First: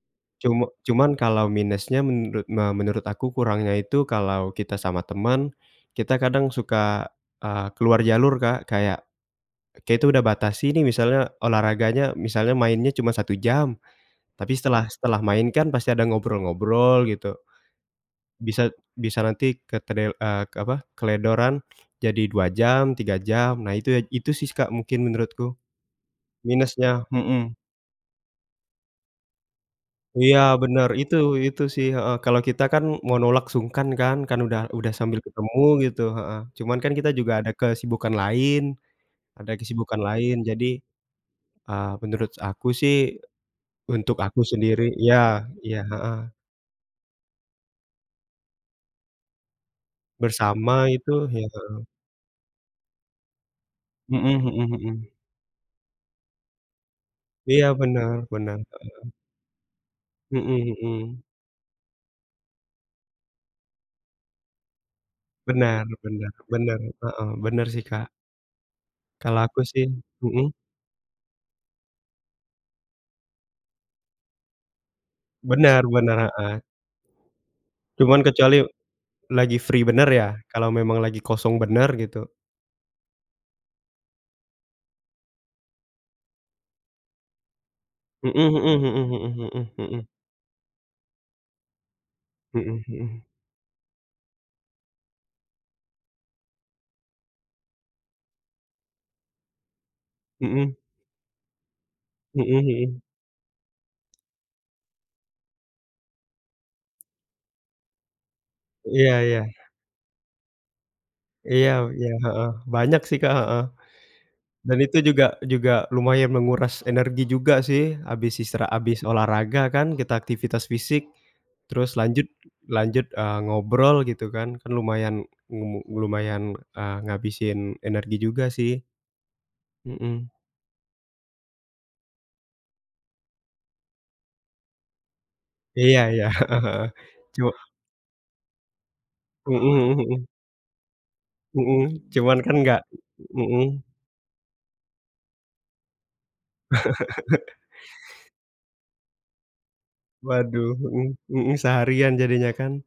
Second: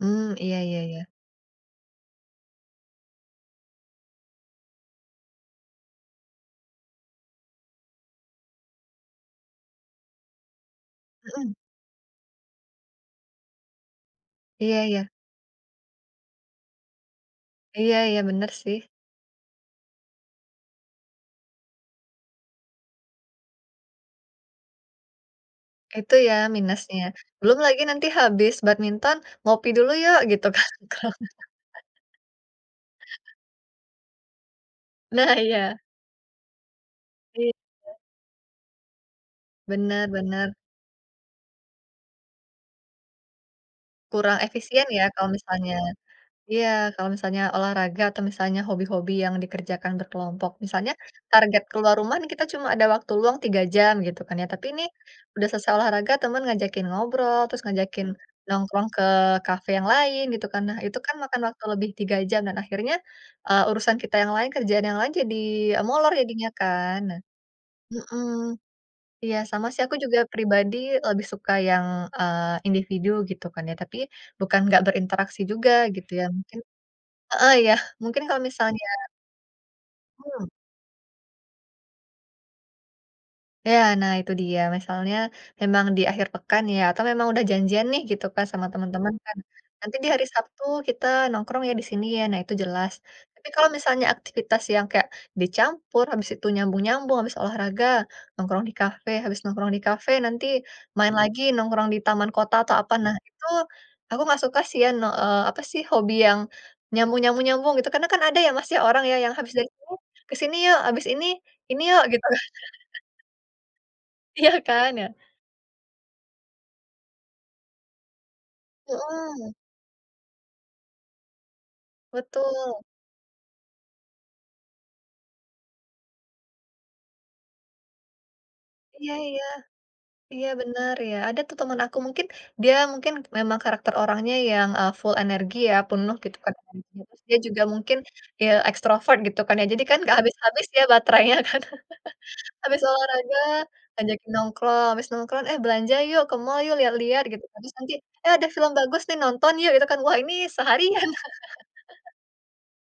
Hmm, iya Cum iya iya. cuman kalau minusnya menurut me menurut aku kurangnya itu kalau kita sama teman, kita kadang suka, eee, keluar jalur, Kak. Kayak, kita udah batasi nih misalnya Mhm. olahraganya, misalnya mainnya cuma 1 jam. Tapi Iya setelah iya. setelah main kan pasti ada ngobrol-ngobrol gitu. Iya iya, bener Bisa sih. bisa nanti ketrel eee apa, keteledoran jadi 2 jam, 3 jam nah itu ya, itu sih Kak mungkin menurutku. Itu ya minusnya? Minusnya, mhm. Belum lagi nanti habis badminton, ngopi dulu yuk Iya gitu kan? bener itu itu sih, heeh. Kalau kita kan mau nolak sungkan kan, kan udah udah sambil Nah, ketemu iya. gitu, heeh. Cuman kan kita juga ada Iya. kesibukan lain ada kesibukan Bener lain. bener. Jadi, eee, menurut aku sih, untuk Kurang aku sendiri efisien ya iya, kalau misalnya iya heeh. iya kalau misalnya olahraga atau misalnya hobi-hobi yang dikerjakan berkelompok. Bersama Misalnya itu ya, target heeh. keluar rumah nih kita cuma ada waktu luang 3 jam gitu Mhm kan ya, tapi mhm nih mhm. udah selesai olahraga temen ngajakin ngobrol, terus Iya ngajakin bener bener, nongkrong ke heeh. kafe yang lain gitu Mhm kan. Nah, itu kan mhm. makan waktu lebih 3 jam dan akhirnya, eee, urusan kita yang lain, kerjaan yang lain jadi Bener molor bener jadinya bener, kan. Nah heeh. Bener sih, Kak. mhm, iya Kalau aku sama sih sih aku juga mhm? pribadi lebih suka yang, eee, individu gitu kan ya. Tapi bukan nggak berinteraksi juga Bener gitu bener, ya, mungkin heeh. heeh, iya mungkin Cuman kalau kecuali misalnya lagi free bener ya, Hmm. kalau memang lagi kosong bener gitu. Iya, nah itu dia misalnya memang di akhir pekan ya atau memang udah janjian nih gitu Mhm kan mhm sama temen-temen mhm kan, mhm nah mhm nanti mhm. di hari Sabtu kita nongkrong ya di sini ya, nah itu Mhm jelas. mhm. Tapi kalau misalnya aktivitas yang kayak dicampur habis itu nyambung-nyambung, habis olahraga nongkrong di kafe, habis nongkrong di kafe nanti Mhm. main lagi nongkrong di taman Mhm kota atau apa. mhm. Nah, itu aku nggak suka sih ya no eee, apa sih hobi yang nyambung nyambung nyambung gitu, karena kan ada ya, Mas, ya, orang Iya ya yang iya. habis dari sini, ke sini yuk, habis ini, Iya ini yuk iya, gitu. heeh, banyak sih, Kak, heeh. Iya Dan kan, itu ya? juga juga lumayan menguras energi juga sih. Habis istira habis Mhm. olahraga kan kita aktivitas fisik, terus lanjut Betul. lanjut, eee, ngobrol gitu kan. Kan lumayan ngu lumayan, eee, ngabisin energi juga sih. Iya iya. Mhm. Iya, bener ya. Ada tuh temen aku mungkin dia mungkin memang karakter orangnya yang, eee, full energi ya, Iya penuh iya, gitu kan heeh heeh. energinya. Terus dia Cu juga mungkin, eee, ekstrovert gitu kan ya. Mhm Jadi kan mhm nggak mhm. habis-habis ya baterainya kan. Mhm, cuman kan gak Habis olahraga mhm. ngajakin nongkrong, habis nongkrong eh belanja yuk ke mall yuk lihat-lihat gitu. Terus nanti, eh ada film bagus nih nonton yuk gitu kan, wah ini Waduh, mhm seharian. mhm, seharian jadinya kan.